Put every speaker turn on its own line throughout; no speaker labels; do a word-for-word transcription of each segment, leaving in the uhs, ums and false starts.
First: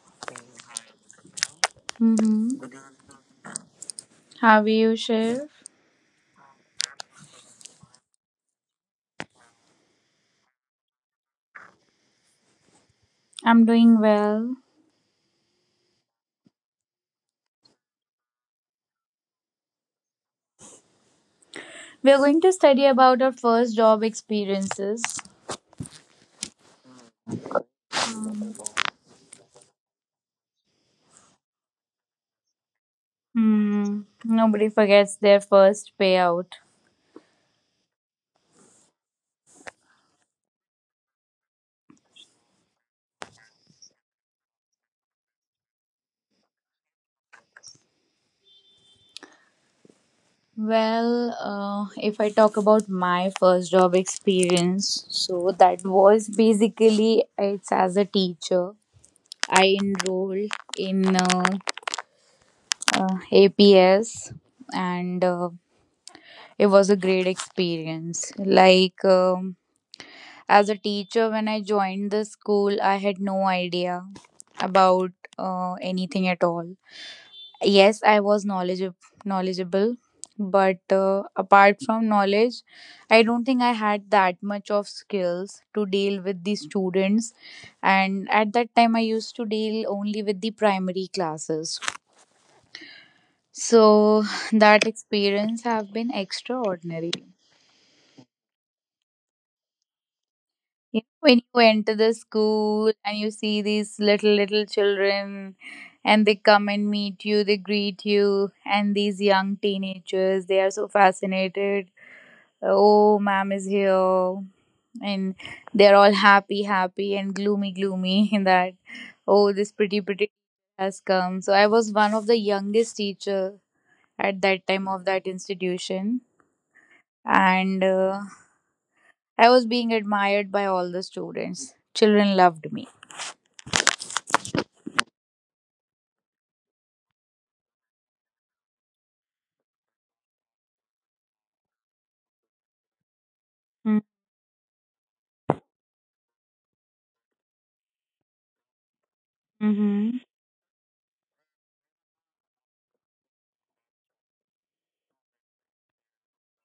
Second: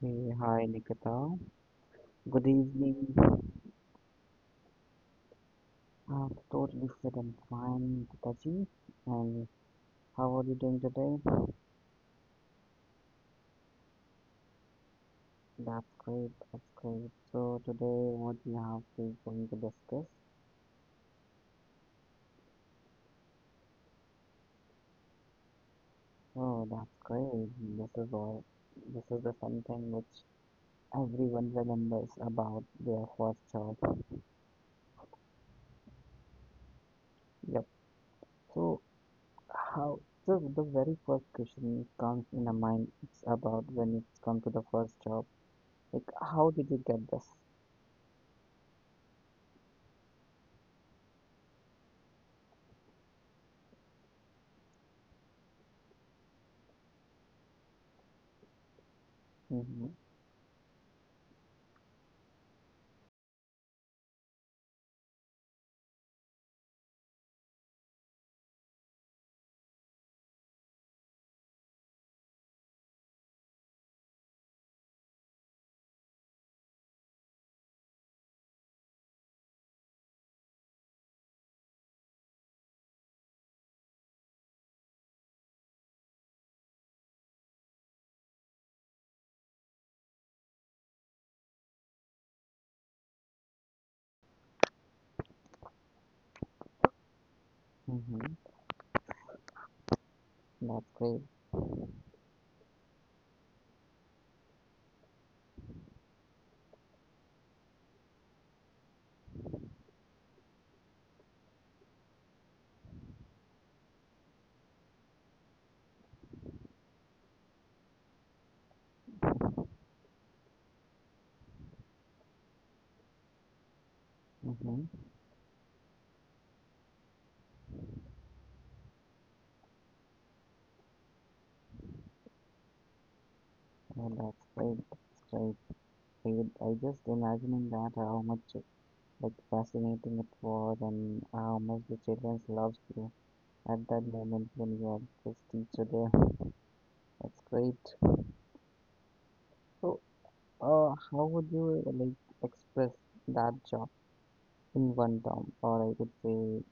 Hey, hi Nikita. Good
Mm-hmm.
evening.
How are you, Shiv?
I'm totally fit and fine, Taji. And how are you doing today?
I'm doing well.
That's great, that's great. So today what we have is going to discuss.
We are going to study about our first job experiences.
Oh, that's great. This is all.
Mm.
This is the something which everyone remembers about their first job.
Hmm. Nobody forgets their first payout.
Yep. So how so the very first question comes in a mind, it's about when it's come to the first job. Like how did you get this?
Well, uh, if I talk about my first job experience, so that was basically it's as a teacher. I
Mhm.
enrolled in uh, uh, A P S, and uh, it was a great experience. Like um, As a teacher, when I joined the school, I had no idea about uh, anything at all. Yes, I was knowledgeable, knowledgeable, but uh, apart from knowledge, I don't think I had that much of skills to deal with the students. And at that time, I used to deal only with the primary classes. So that experience have been extraordinary.
Mhm. That's
You know,
great.
when you enter the school and you see these little, little children and they come and meet you, they greet you, and these young teenagers, they are so fascinated. Oh, ma'am is here. And they're all happy, happy, and gloomy, gloomy in that, oh, this pretty, pretty has come. So I was one of the youngest teacher at that
Mhm.
time of that institution. And uh, I was being admired by all the students. Children loved me.
Yeah, that's great. That's great, great. I just imagining that how much like fascinating it was and how much the children loves you at that moment when you are just teacher there. That's great. So,
Mm-hmm.
uh, how would you like express that job in one term, or I could say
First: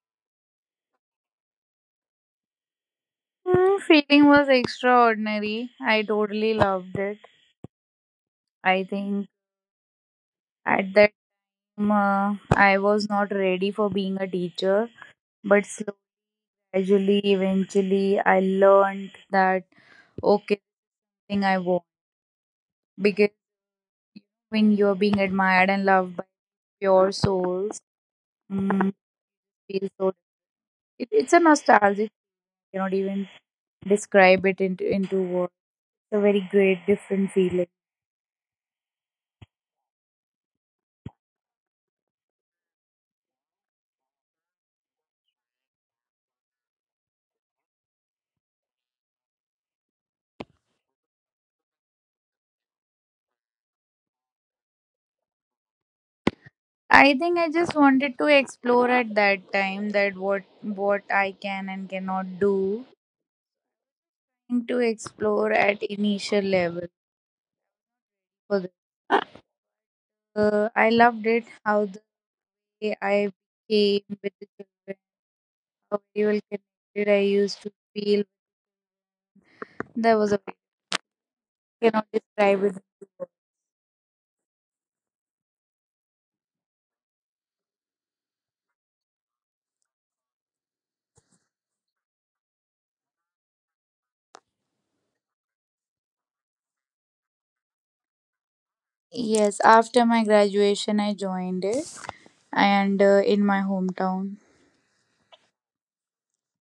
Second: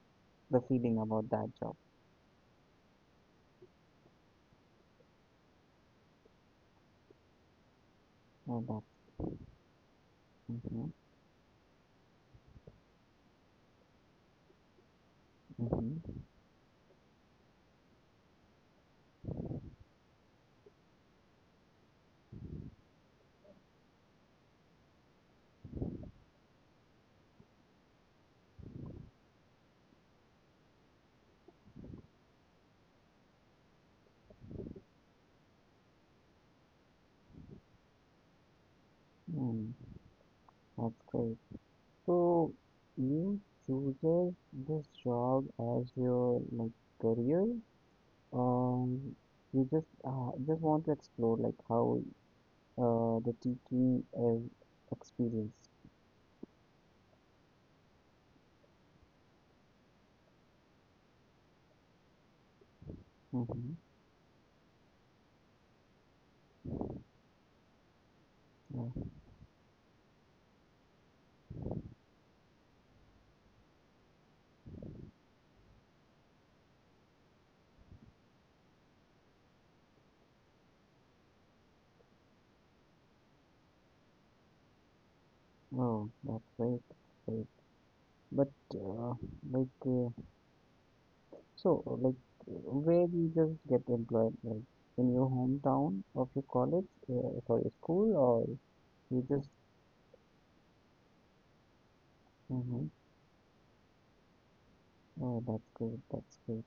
the feeling about that job?
Mm, feeling was extraordinary. I totally loved it.
Oh,
I
that's.
think
Mm-hmm.
at that time uh, I was not ready for being a teacher, but slowly,
Mm-hmm.
gradually, eventually, I learned that okay thing I want because when you're being admired and loved by pure souls, mm, feel so. It, it's a nostalgic. I cannot even describe it into into words. It's a very great, different feeling.
Mm, that's great. So you chooses this job as your like career. Um, you just uh, just want to explore like how uh, the teaching is experienced.
I think I just wanted to explore at that time that what what I can and cannot do
Mm-hmm.
and to explore at initial level for the
Yeah.
uh, I loved it how the way I became with the children, how very well connected I used to feel. There was a cannot describe it.
Oh, that's great. Great. But uh, like uh, so like where you just get employed like in your hometown of your college, uh, sorry, school, or you just.
Yes, after my graduation, I joined it
Mm-hmm.
and uh, in my hometown.
Oh, that's good. That's good.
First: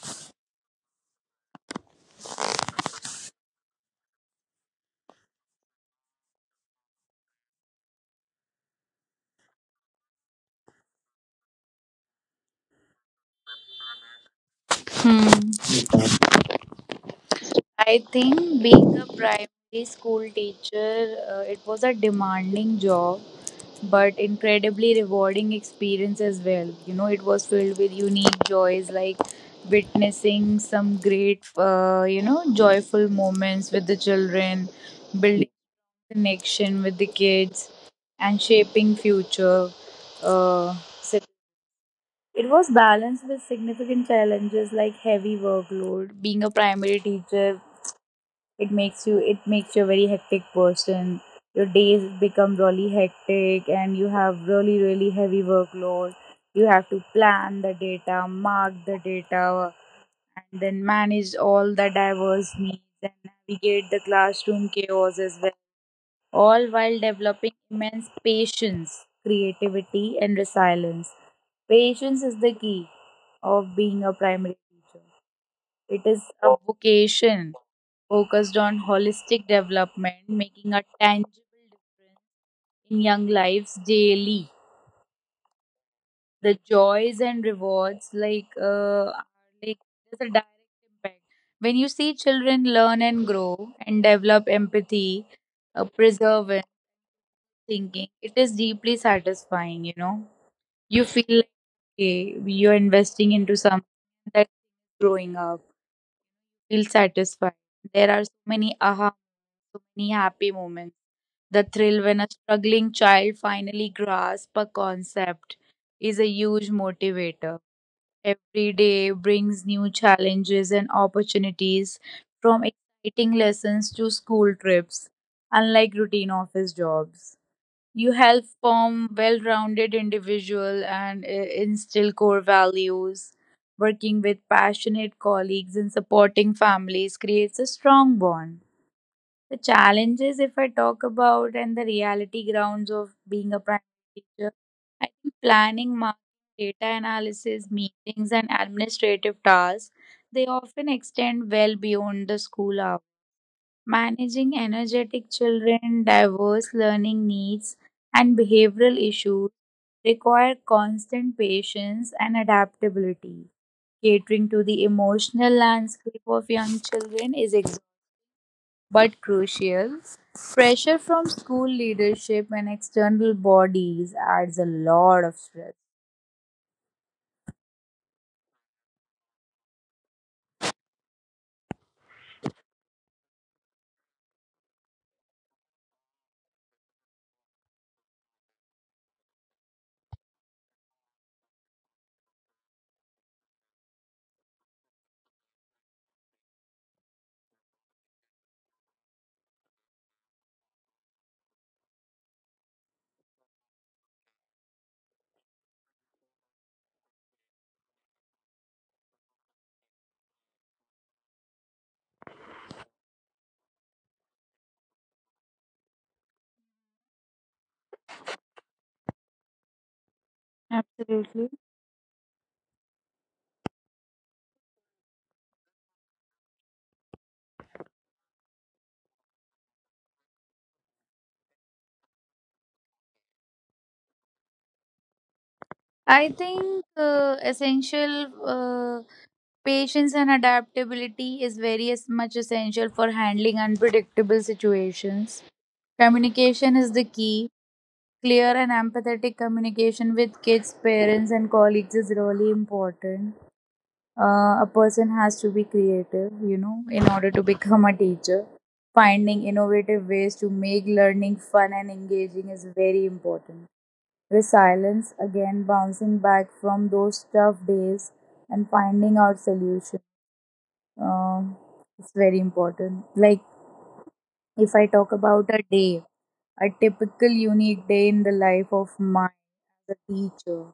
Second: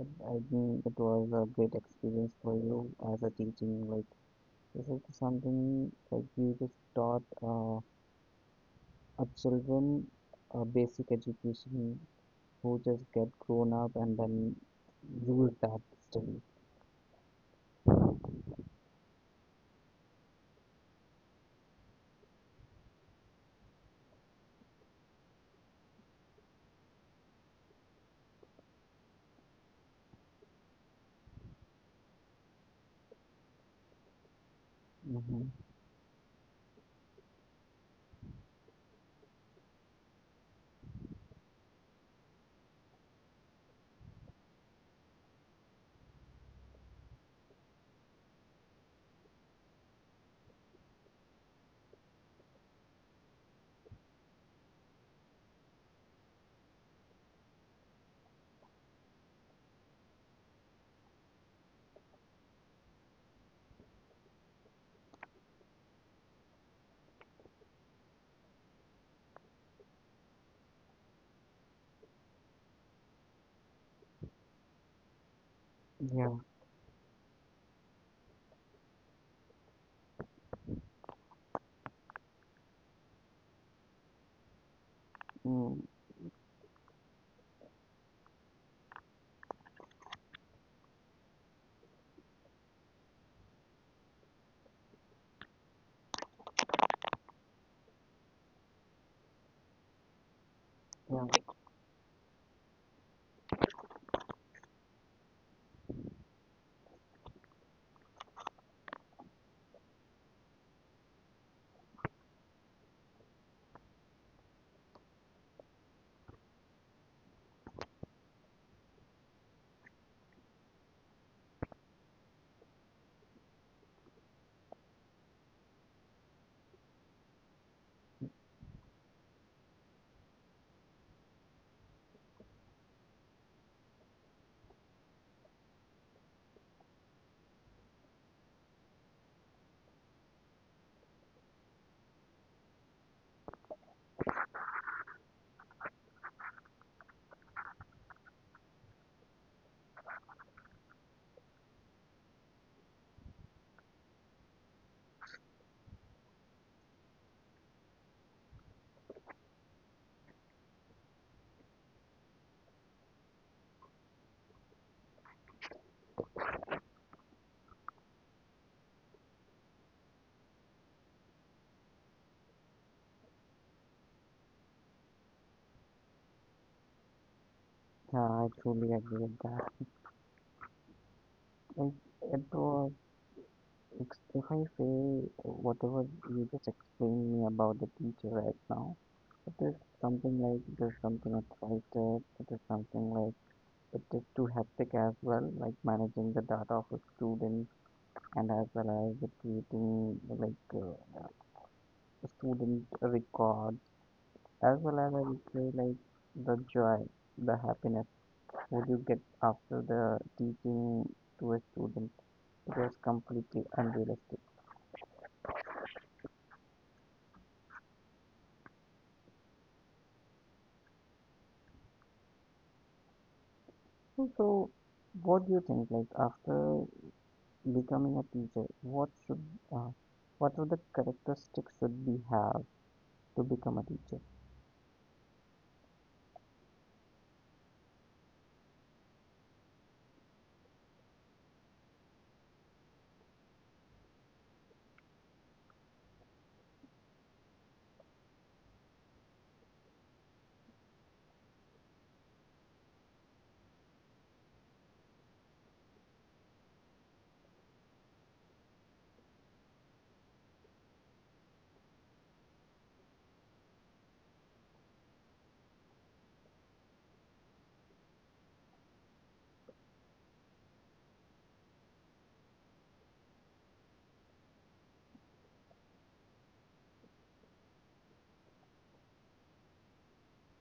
I think it was a great experience for you as a teaching. Like, is it something like you just taught uh, a children a basic education who just get grown up and then
Hmm.
use that study?
I think being a primary school teacher, uh, it was a demanding job, but incredibly rewarding experience as well. You know, it was filled with unique joys like witnessing some great, uh, you know, joyful moments with the children, building
Mm-hmm.
connection with the kids, and shaping future. Uh, so it was balanced with significant challenges like heavy workload. Being a primary teacher, it makes you it makes you a very hectic person. Your days become really hectic, and you have really, really heavy workload. You have to plan the data, mark the data, and then manage all the diverse needs and navigate the classroom chaos as well, all while developing immense patience, creativity and resilience. Patience is the key of being a primary teacher. It is
Yeah,
a vocation focused on holistic development, making a tangible difference in young lives daily.
mm,
The joys and rewards, like, uh, are like there's a direct impact. When you see children learn and grow and develop empathy, uh, preservance, thinking, it is deeply satisfying. You know, you feel like
yeah,
okay, you're investing into something that's growing up. Feel satisfied. There are so many aha, so many happy moments. The thrill when a struggling child finally grasps a concept is a huge motivator. Every day brings new challenges and opportunities, from exciting lessons to school trips, unlike routine office jobs. You help form well-rounded individual and uh, instill core values. Working with passionate colleagues and supporting families creates a strong bond. The challenges, if I talk about, and the reality grounds of being a primary teacher, I think planning, marketing, data analysis, meetings, and administrative tasks, they often extend well beyond the school hours. Managing energetic children, diverse learning needs, and behavioral issues require constant patience and adaptability. Catering to the emotional landscape of young children is exhausting but crucial. Pressure from school leadership and external bodies adds a lot of stress.
yeah, I truly agree with that. Like, it was, ex- if I say whatever you just explained me about the teacher right now, it is something like, it is something attractive, it is something like it is too hectic as well, like managing the data of a student and as well as the creating like uh, student records, as well as I would say like the joy, the happiness would you get after the teaching to a student. It was completely unrealistic.
Absolutely.
So, what do you think? Like after becoming a teacher, what should uh, what are the characteristics should we have to become a teacher?
I think uh, essential uh, patience and adaptability is very as much essential for handling unpredictable situations. Communication is the key. Clear and empathetic communication with kids, parents, and colleagues is really important. Uh, a person has to be creative, you know, in order to become a teacher. Finding innovative ways to make learning fun and engaging is very important. Resilience, again, bouncing back from those tough days and finding out solution. Um, it's very important. Like if I talk about a day, a typical unique day in the life of mine as a teacher,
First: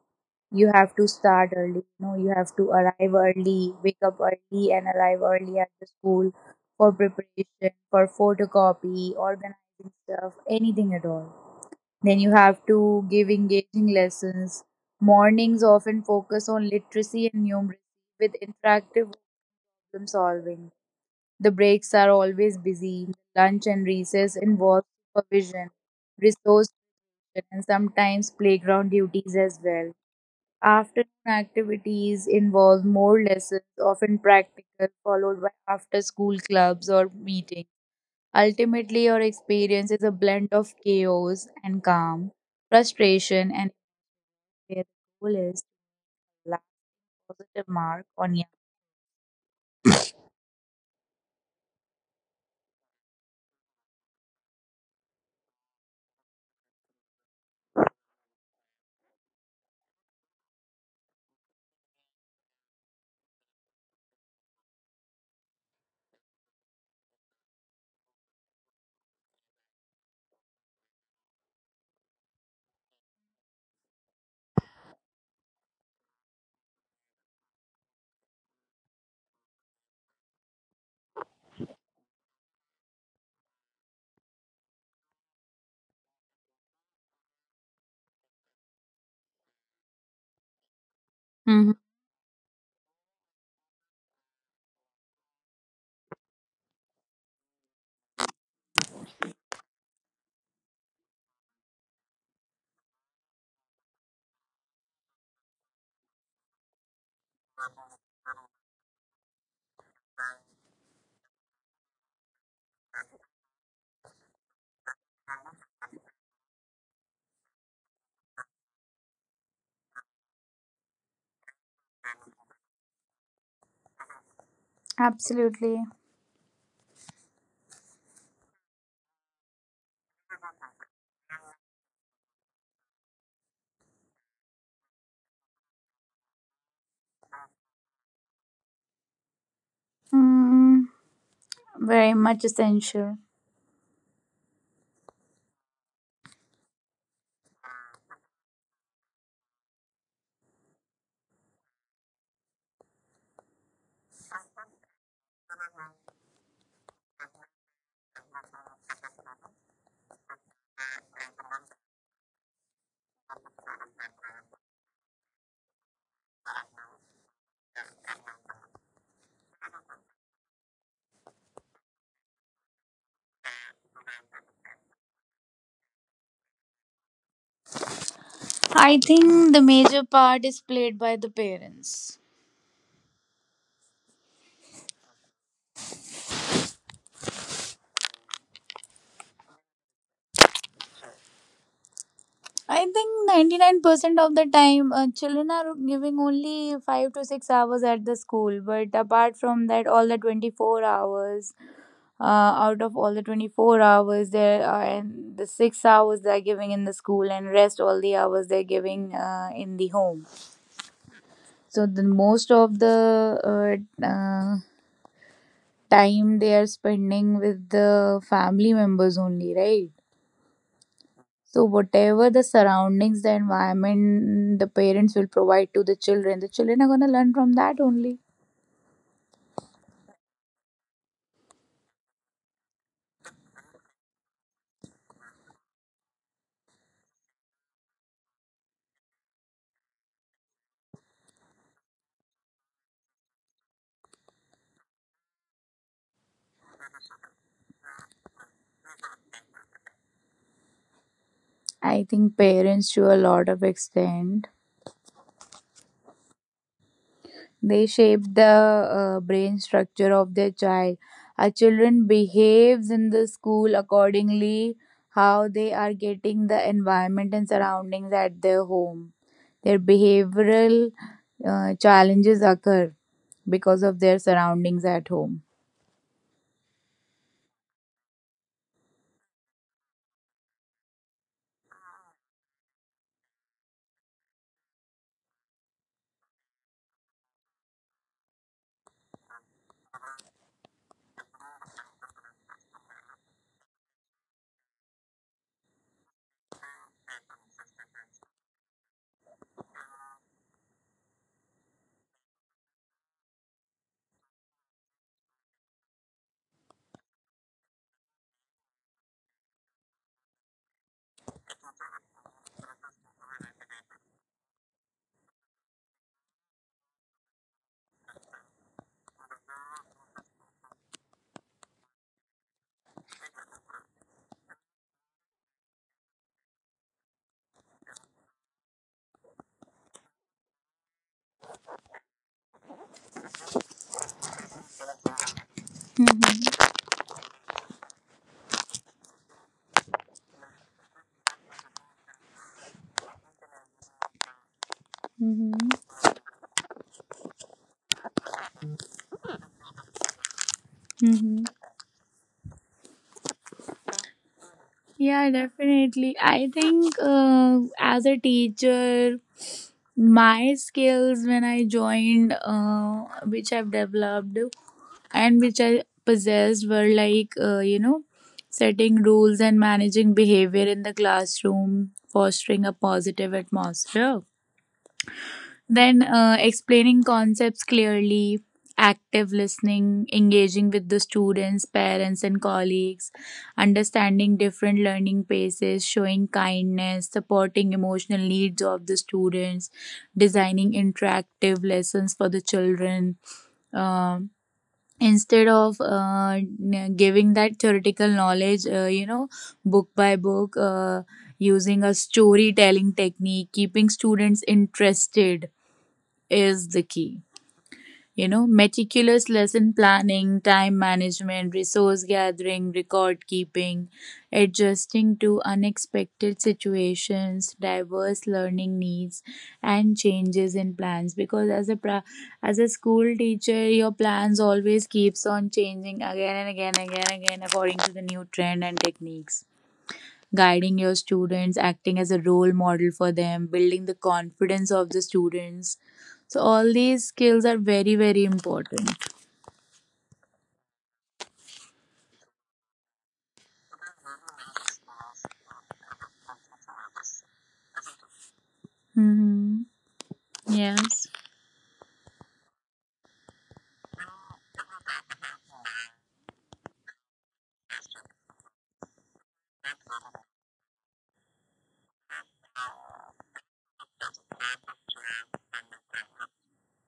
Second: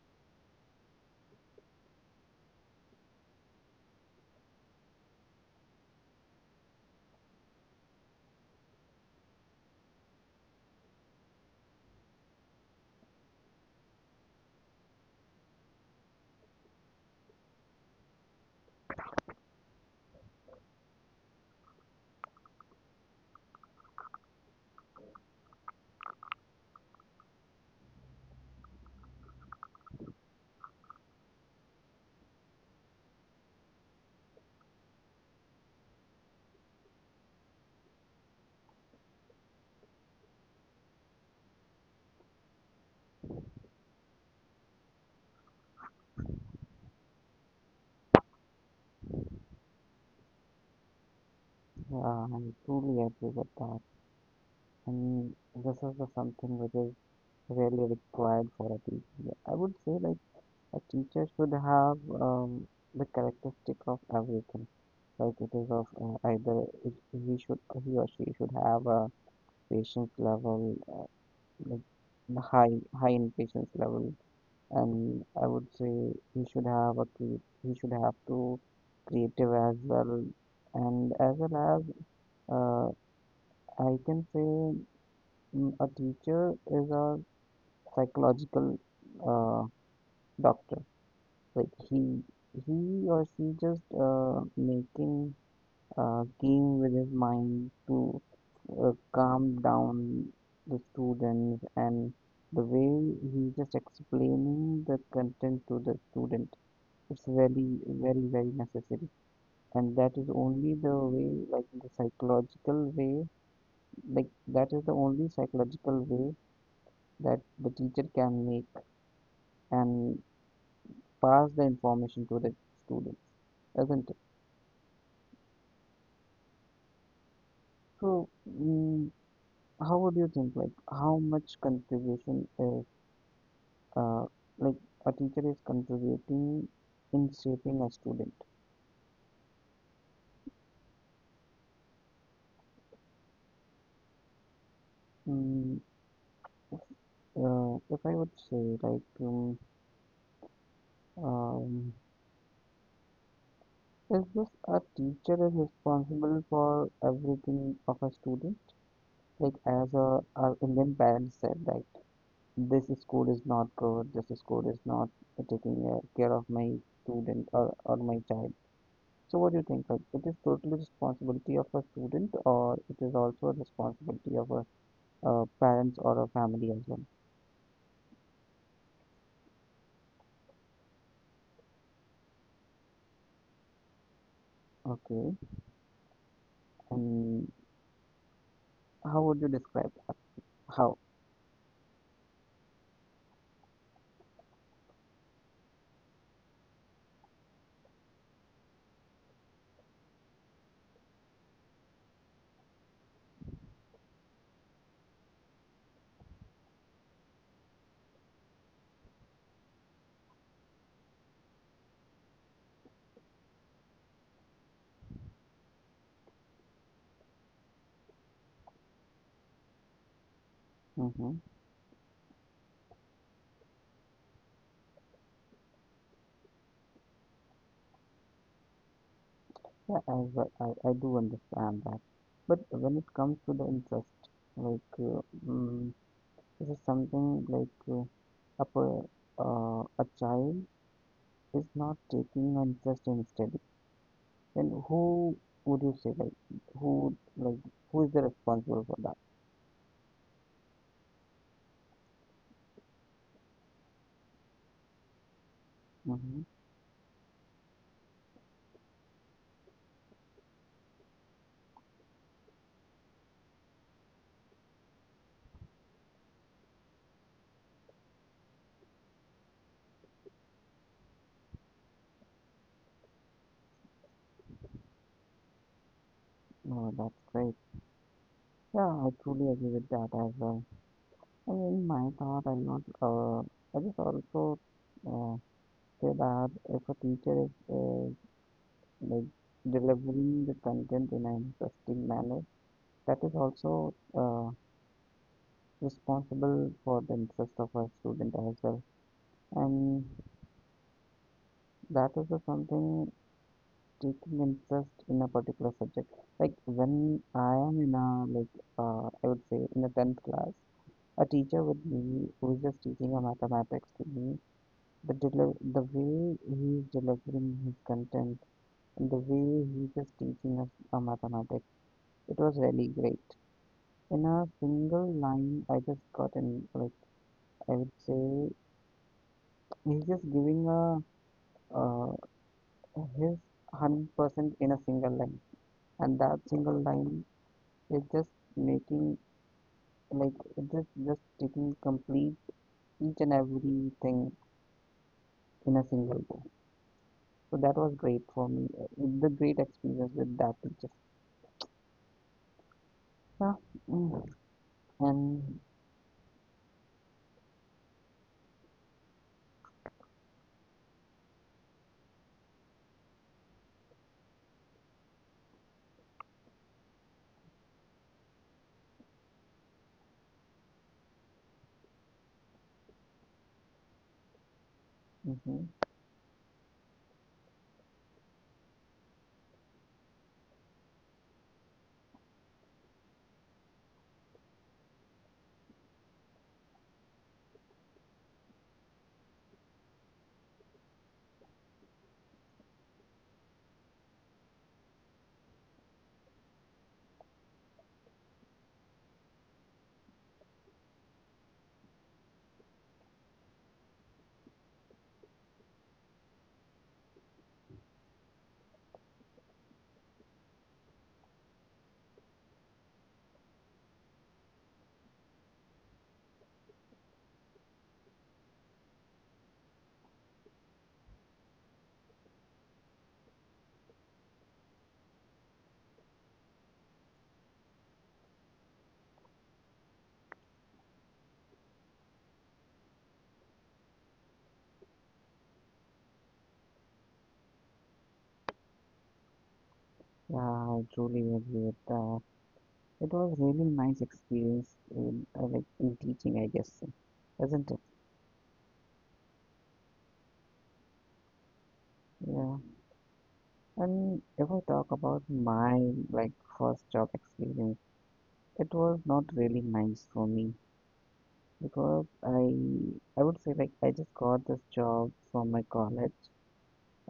you have to start early. You know, you have to arrive early, wake up early, and arrive early at the school for preparation, for photocopy, organizing stuff, anything at all. Then you have to give engaging lessons. Mornings often focus on literacy and numeracy with interactive problem solving. The breaks are always busy. Lunch and recess involve supervision, resource and sometimes playground duties as well. Afternoon activities involve more lessons, often practical, followed by after school clubs or meetings. Ultimately, your experience is a blend of chaos and calm, frustration, and where the goal is to land a positive mark on you.
Yeah, I truly agree with that. And this is the something which is really required for a teacher. I would say like a teacher should have um, the characteristic of everything. Like it is of uh, either it, he should he or she should have a patience level, like the high high in patience level, and I would say he should have a cre- he should have to creative as well, and as well as uh, I can say mm, a teacher is a psychological uh, doctor. Like
Mhm.
he he or she just uh, making a game with his mind to uh, calm down the students and the way he just explaining the content to the student. It's very very very necessary, and that is only the way like the psychological way, like that is the only psychological way that the teacher can make an pass the information to the students, isn't it?
Absolutely.
So, mm, how would you think, like, how much contribution is, uh, like, a teacher is contributing in shaping a student?
Mm, very much essential.
Mm, uh, if I would say, like, um, um, is this a teacher is responsible for everything of a student? Like, as a, our Indian parents said, like, this school is not good, this school is not taking uh, care of my student, or, or my child. So what do you think? Like it is totally responsibility of a student, or it is also a responsibility of a uh, parents or a family as well.
I think the major part is played by the parents.
Okay. And how would you describe how?
I think ninety-nine percent of the time, uh, children are giving only five to six hours at the school. But apart from that, all the twenty-four hours, uh, out of all the twenty-four hours, there are and the six hours they're giving in the school, and rest all the hours they're giving uh, in the home. So, the most of the uh, uh, time they are spending with the family members only, right?
Mm-hmm.
So whatever the surroundings, the environment the parents will provide to the children, the children are gonna learn from that only.
Yeah, I, w- I, I do understand that. But when it comes to the interest, like uh, mm, this is something like uh, a per- uh, a child is not taking an interest in study, then who would you say like who like who is the responsible for that?
I think parents to a lot of extent
Mm-hmm.
they shape the uh, brain structure of their child. Our children behaves in the school accordingly how they are getting the environment and surroundings at their home. Their behavioral uh, challenges occur because of their surroundings at home.
Oh, that's great. Yeah, I truly agree with that as well. I mean, my thought, I'm not. Uh, I just also uh, say that if a teacher is uh, like delivering the content in an interesting manner, that is also uh, responsible for the interest of a student as well, and that is the something taking interest in a particular subject. Like when I am in a like uh, I would say in the tenth class, a teacher with me who is just teaching a mathematics to me, the deli- the way he is delivering his content and the way he is just teaching us a mathematics, it was really great. In a single line, I just got in, like I would say he's just giving a uh, his hundred percent in a single line, and that single
Mhm.
line, it's just making, like it's just just taking complete each and everything in
Mhm.
a single go. So that was great for me. uh, It's the great experience with that teacher.
Mhm.
Yeah, mm,
Yeah,
and
definitely. I think uh, as a teacher, my skills when I joined, uh, which I've developed and which I possessed, were like, uh, you know, setting rules and managing behavior in the classroom, fostering a positive atmosphere.
hmm,
Then uh, explaining concepts clearly, active listening, engaging with the students, parents, and colleagues, understanding different learning paces, showing kindness, supporting emotional needs of the students, designing interactive lessons for the children. Um Instead of uh, n- giving that theoretical knowledge, uh, you know, book by book, uh, using a storytelling technique, keeping students interested is the key. You know, meticulous lesson planning, time management, resource gathering, record keeping, adjusting to unexpected situations, diverse learning needs, and changes in plans. Because as a pra- as a school teacher, your plans always keeps on changing again and again, again, again, according to the new trend and techniques, guiding your students, acting as a role model for them, building the confidence of the students. So, all these skills are very, very important.
yeah, I truly agree with that. It was really nice experience in uh, like in teaching, I guess, isn't it?
Mm-hmm. Yes.
Yeah. And if I talk about my like first job experience, it was not really nice for me, because I I would say like I just got this job from my college,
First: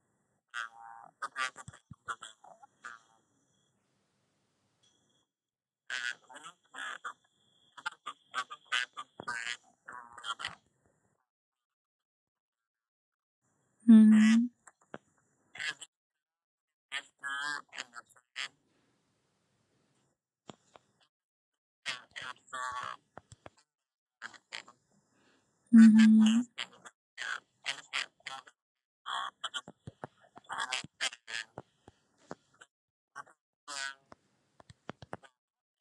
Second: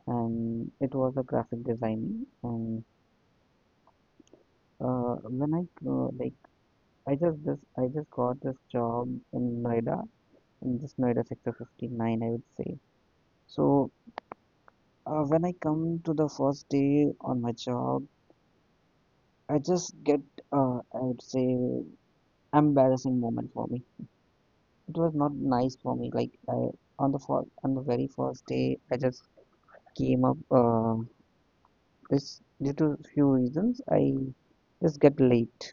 and it was a graphic designing, and uh, when I uh, like I just this I just got this job in Noida, in this Noida sector fifty-nine I would say. So
Mm-hmm.
uh, when I come to the first day on my job, I just get uh, I would say embarrassing moment for me. It was not nice for me, like
Mm-hmm.
I on the first on the very first day I just came up, uh, this due to few reasons, I just get late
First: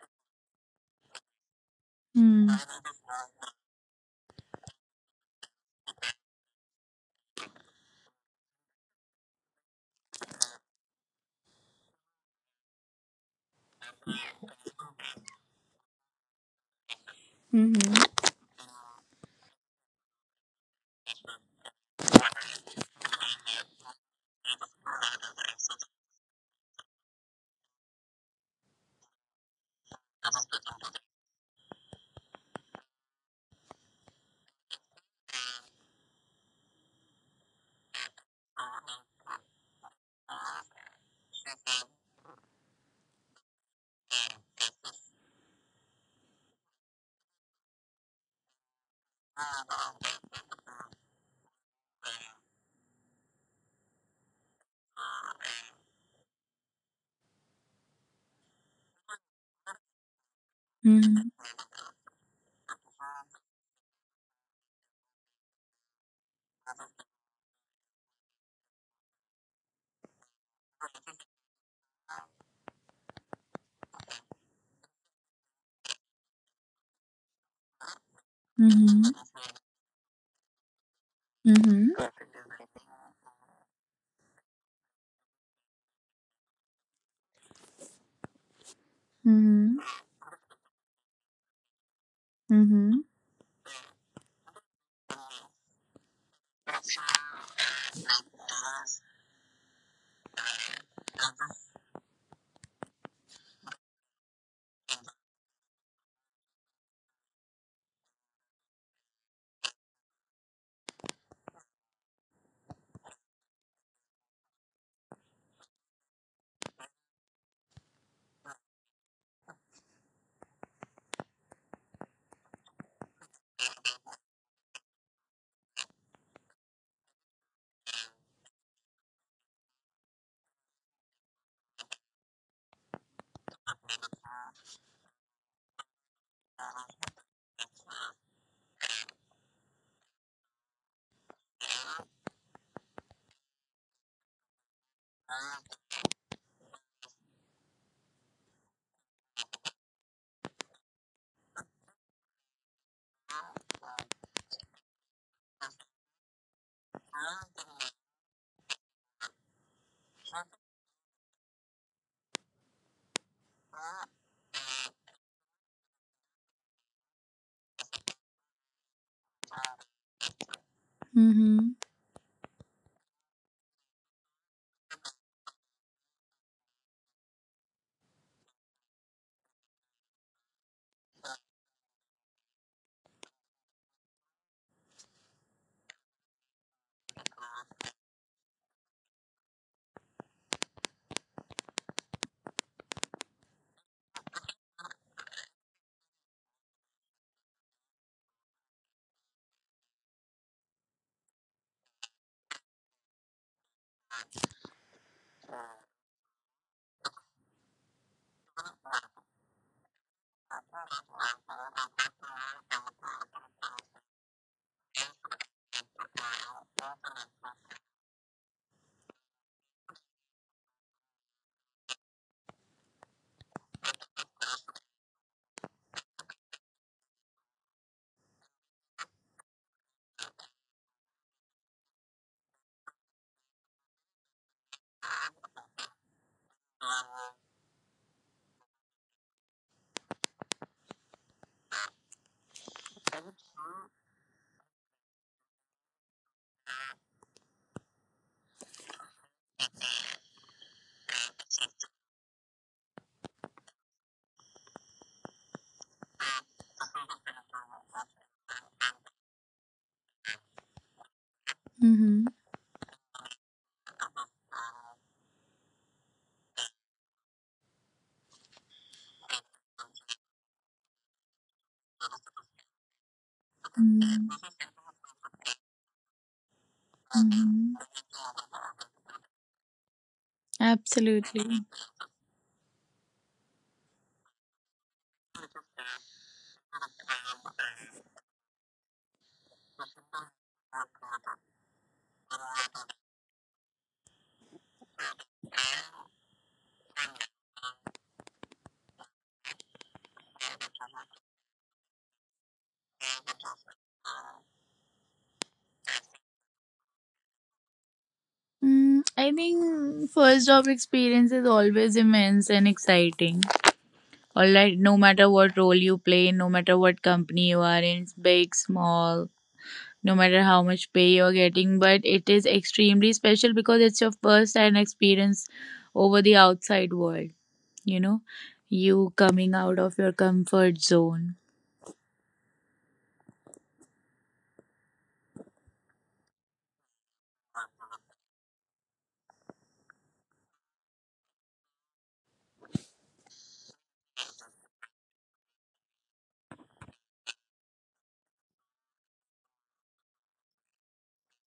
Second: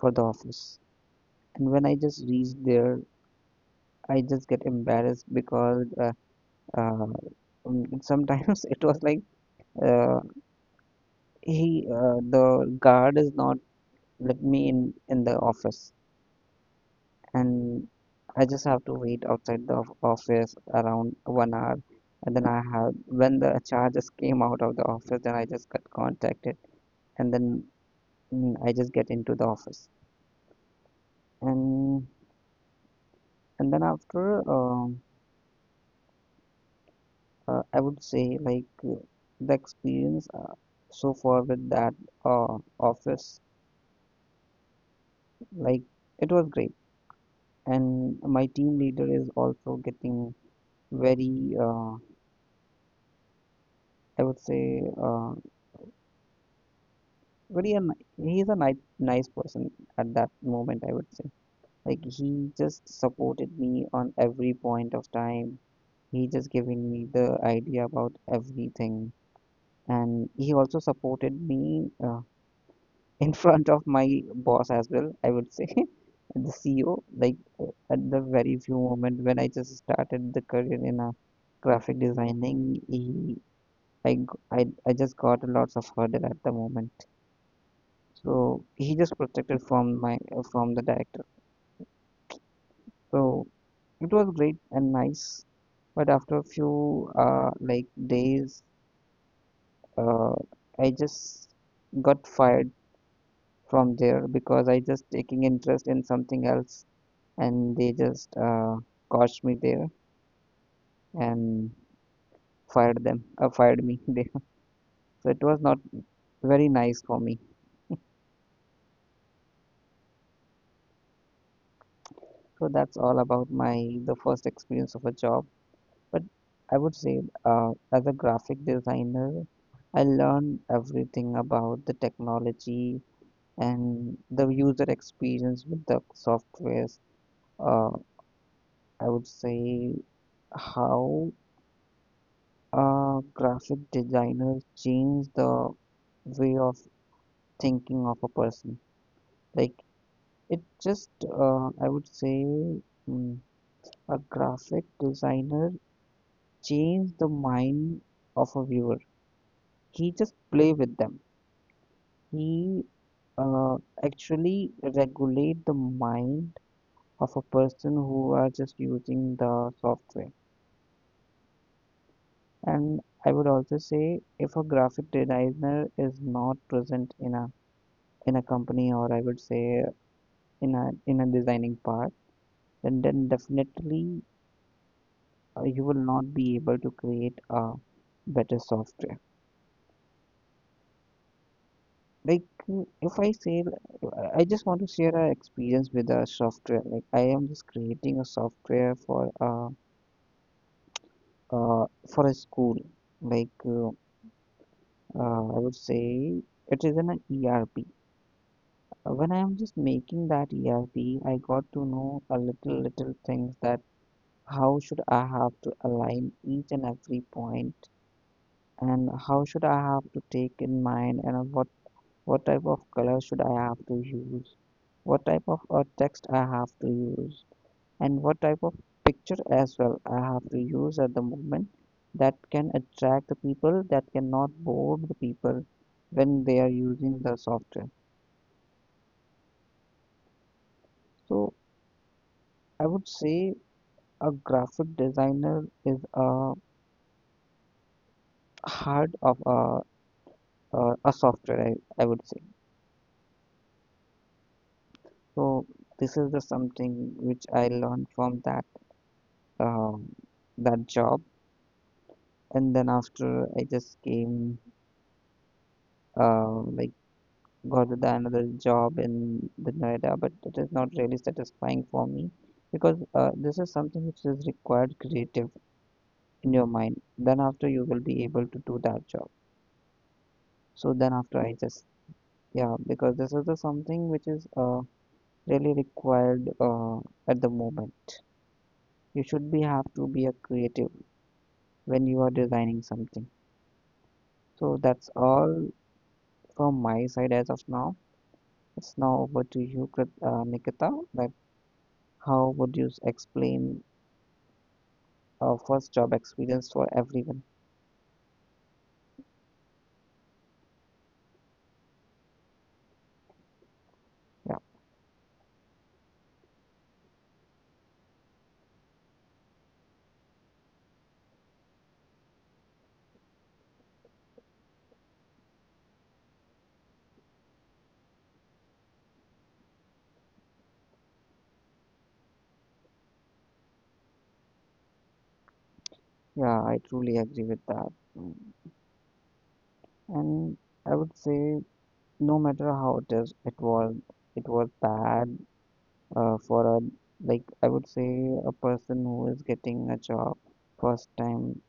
for the office, and when I just reach
Mm-hmm.
there, I just get embarrassed because uh, uh, um, sometimes it was like uh, he uh, the guard is not let me in in the office, and
Mm-hmm.
I just have to wait outside the of- office around one hour, and then I have when the H R just came out of the office, then I just got contacted, and then mm, I just get into the office and. And then after, um, uh, I would say like uh, the experience uh, so far with that uh, office, like it was great. And my team leader is also getting very, uh, I would say, uh, very a, ni- he's a nice nice person at that moment. I would say
Mm-hmm.
like he just supported me on every point of time. He just giving me the idea about everything, and he also supported me. Uh, in front of my boss as well, I would say, the ceo, like uh, at the very few moment
Mm-hmm.
when I just started the career in a graphic
Mm-hmm.
designing, he, i g- i, I just got lots of hurdle at the moment, so he just protected from my uh, from the director.
Mm-hmm.
So it was great and nice, but after a few uh, like days, uh, I just got fired from there because I just taking interest in something else, and they just uh, caught me there and fired them uh, fired me there. So it was not very nice for me. So that's all about my the first experience of a job. But I would say, uh, as a graphic designer, I learned everything about the technology and the user experience with the softwares. uh, I would say how uh, graphic designers change the way of thinking of a person. Like it just, uh, I would say, mm, a graphic designer changed the mind of a viewer. He just play with them. He uh, actually regulate the mind of a person who are just using the software.
Mm-hmm.
And I would also say, if a graphic designer is not present in a in a company, or I would say in a in a designing part, then then definitely uh, you will not be able to create a better software. Like mm, if I say, uh, I just want to share an experience with a software. Like I am just creating a software for a uh for a school. Like uh, uh, I would say it is an E R P. Uh, When I am just making that E R P, I got to know a little little things that how should I have to align each and every point and how should I have to take in mind, and what what type of color should I have to use, what type of uh, text I have to use, and what type of picture as well I have to use at the moment that can attract the people, that cannot bore the people when they are using the software. So I would say a graphic designer is a heart of a, a, a software, I, I would say. So this is the something which I learned from that um, that job.
Mm-hmm.
And then after I just came, uh, like got the another job in the Noida, but it is not really satisfying for me, because uh, this is something which is required creative in your mind. Then after you
Mm-hmm.
will be able to do that job. So then after I
Absolutely.
just yeah, because this is the something which is uh, really required uh, at the moment. You should be have to be a creative when you are designing something. So that's all from my side as of now. Yes, now over to you, Krit- uh, Nikita. Like, how would you s- explain a first job experience for everyone?
Mm, I think first job experience is always immense and exciting.
Yeah,
Alright, no matter what role you play, no matter what company you are in, big, small, no matter how much pay you're getting, but it is extremely special because it's your first time experience over the outside world, you know, you coming out of your comfort zone.
yeah, I truly agree with that. Mm. And I would say, no matter how it is, it was it was bad uh, for a like I would say a person who is getting a job first time.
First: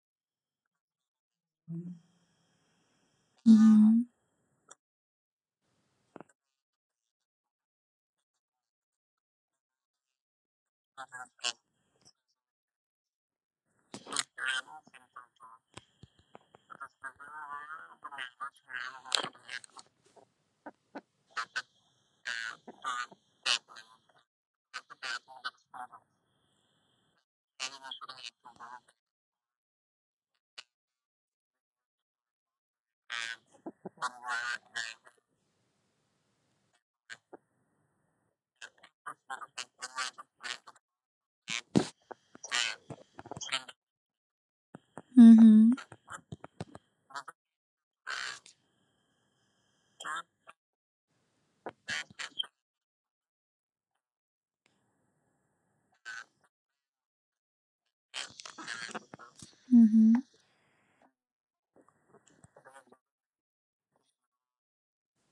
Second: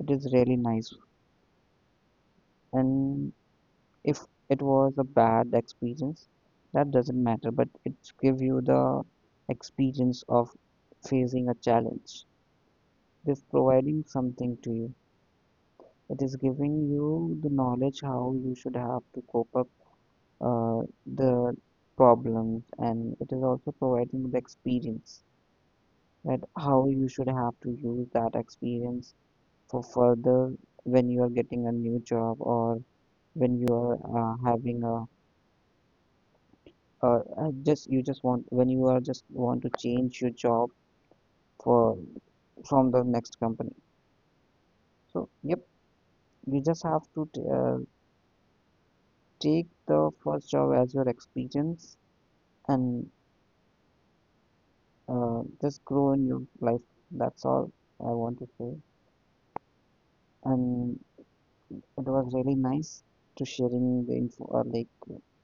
It is really nice, and
Mm-hmm.
if it was a bad experience, that doesn't matter, but it gives you the experience of facing a challenge. It is providing something to you, it is giving you the knowledge how you should have to cope up uh, the problems, and it is also providing the experience that how you should have to use that experience for further when you are getting a new job, or when you are uh, having a uh, I just you just want when you are just want to change your job for from the next company. So yep,
Mm-hmm.
you just have to t- uh, take the first job as your experience, and uh, just grow in your life. That's all I want to say.
Mm-hmm.
And it was really nice to sharing the info, or like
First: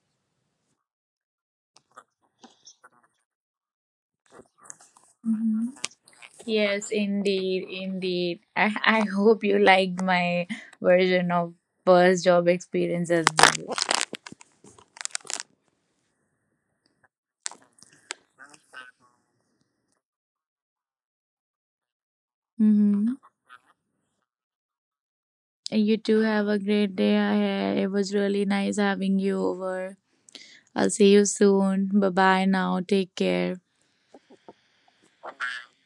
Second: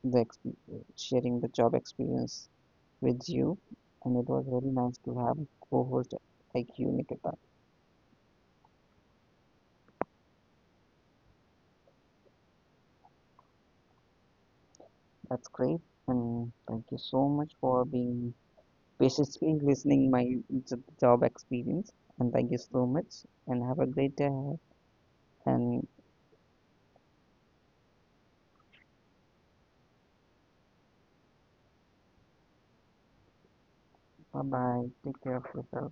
the exp- sharing the job experience with you, and it was really nice to have a
Mm-hmm.
co-host like you
Yes,
Nikita.
indeed, indeed. I, I hope you liked my version of first job experience as well.
That's great, and thank you so much for being patiently listening my j- job experience. And thank you so
Mm-hmm.
much, and have a great day ahead. And
You too have a great day ahead. It was really nice having you over. I'll see you soon. Bye bye now. Take care.
bye bye. Take care of yourself.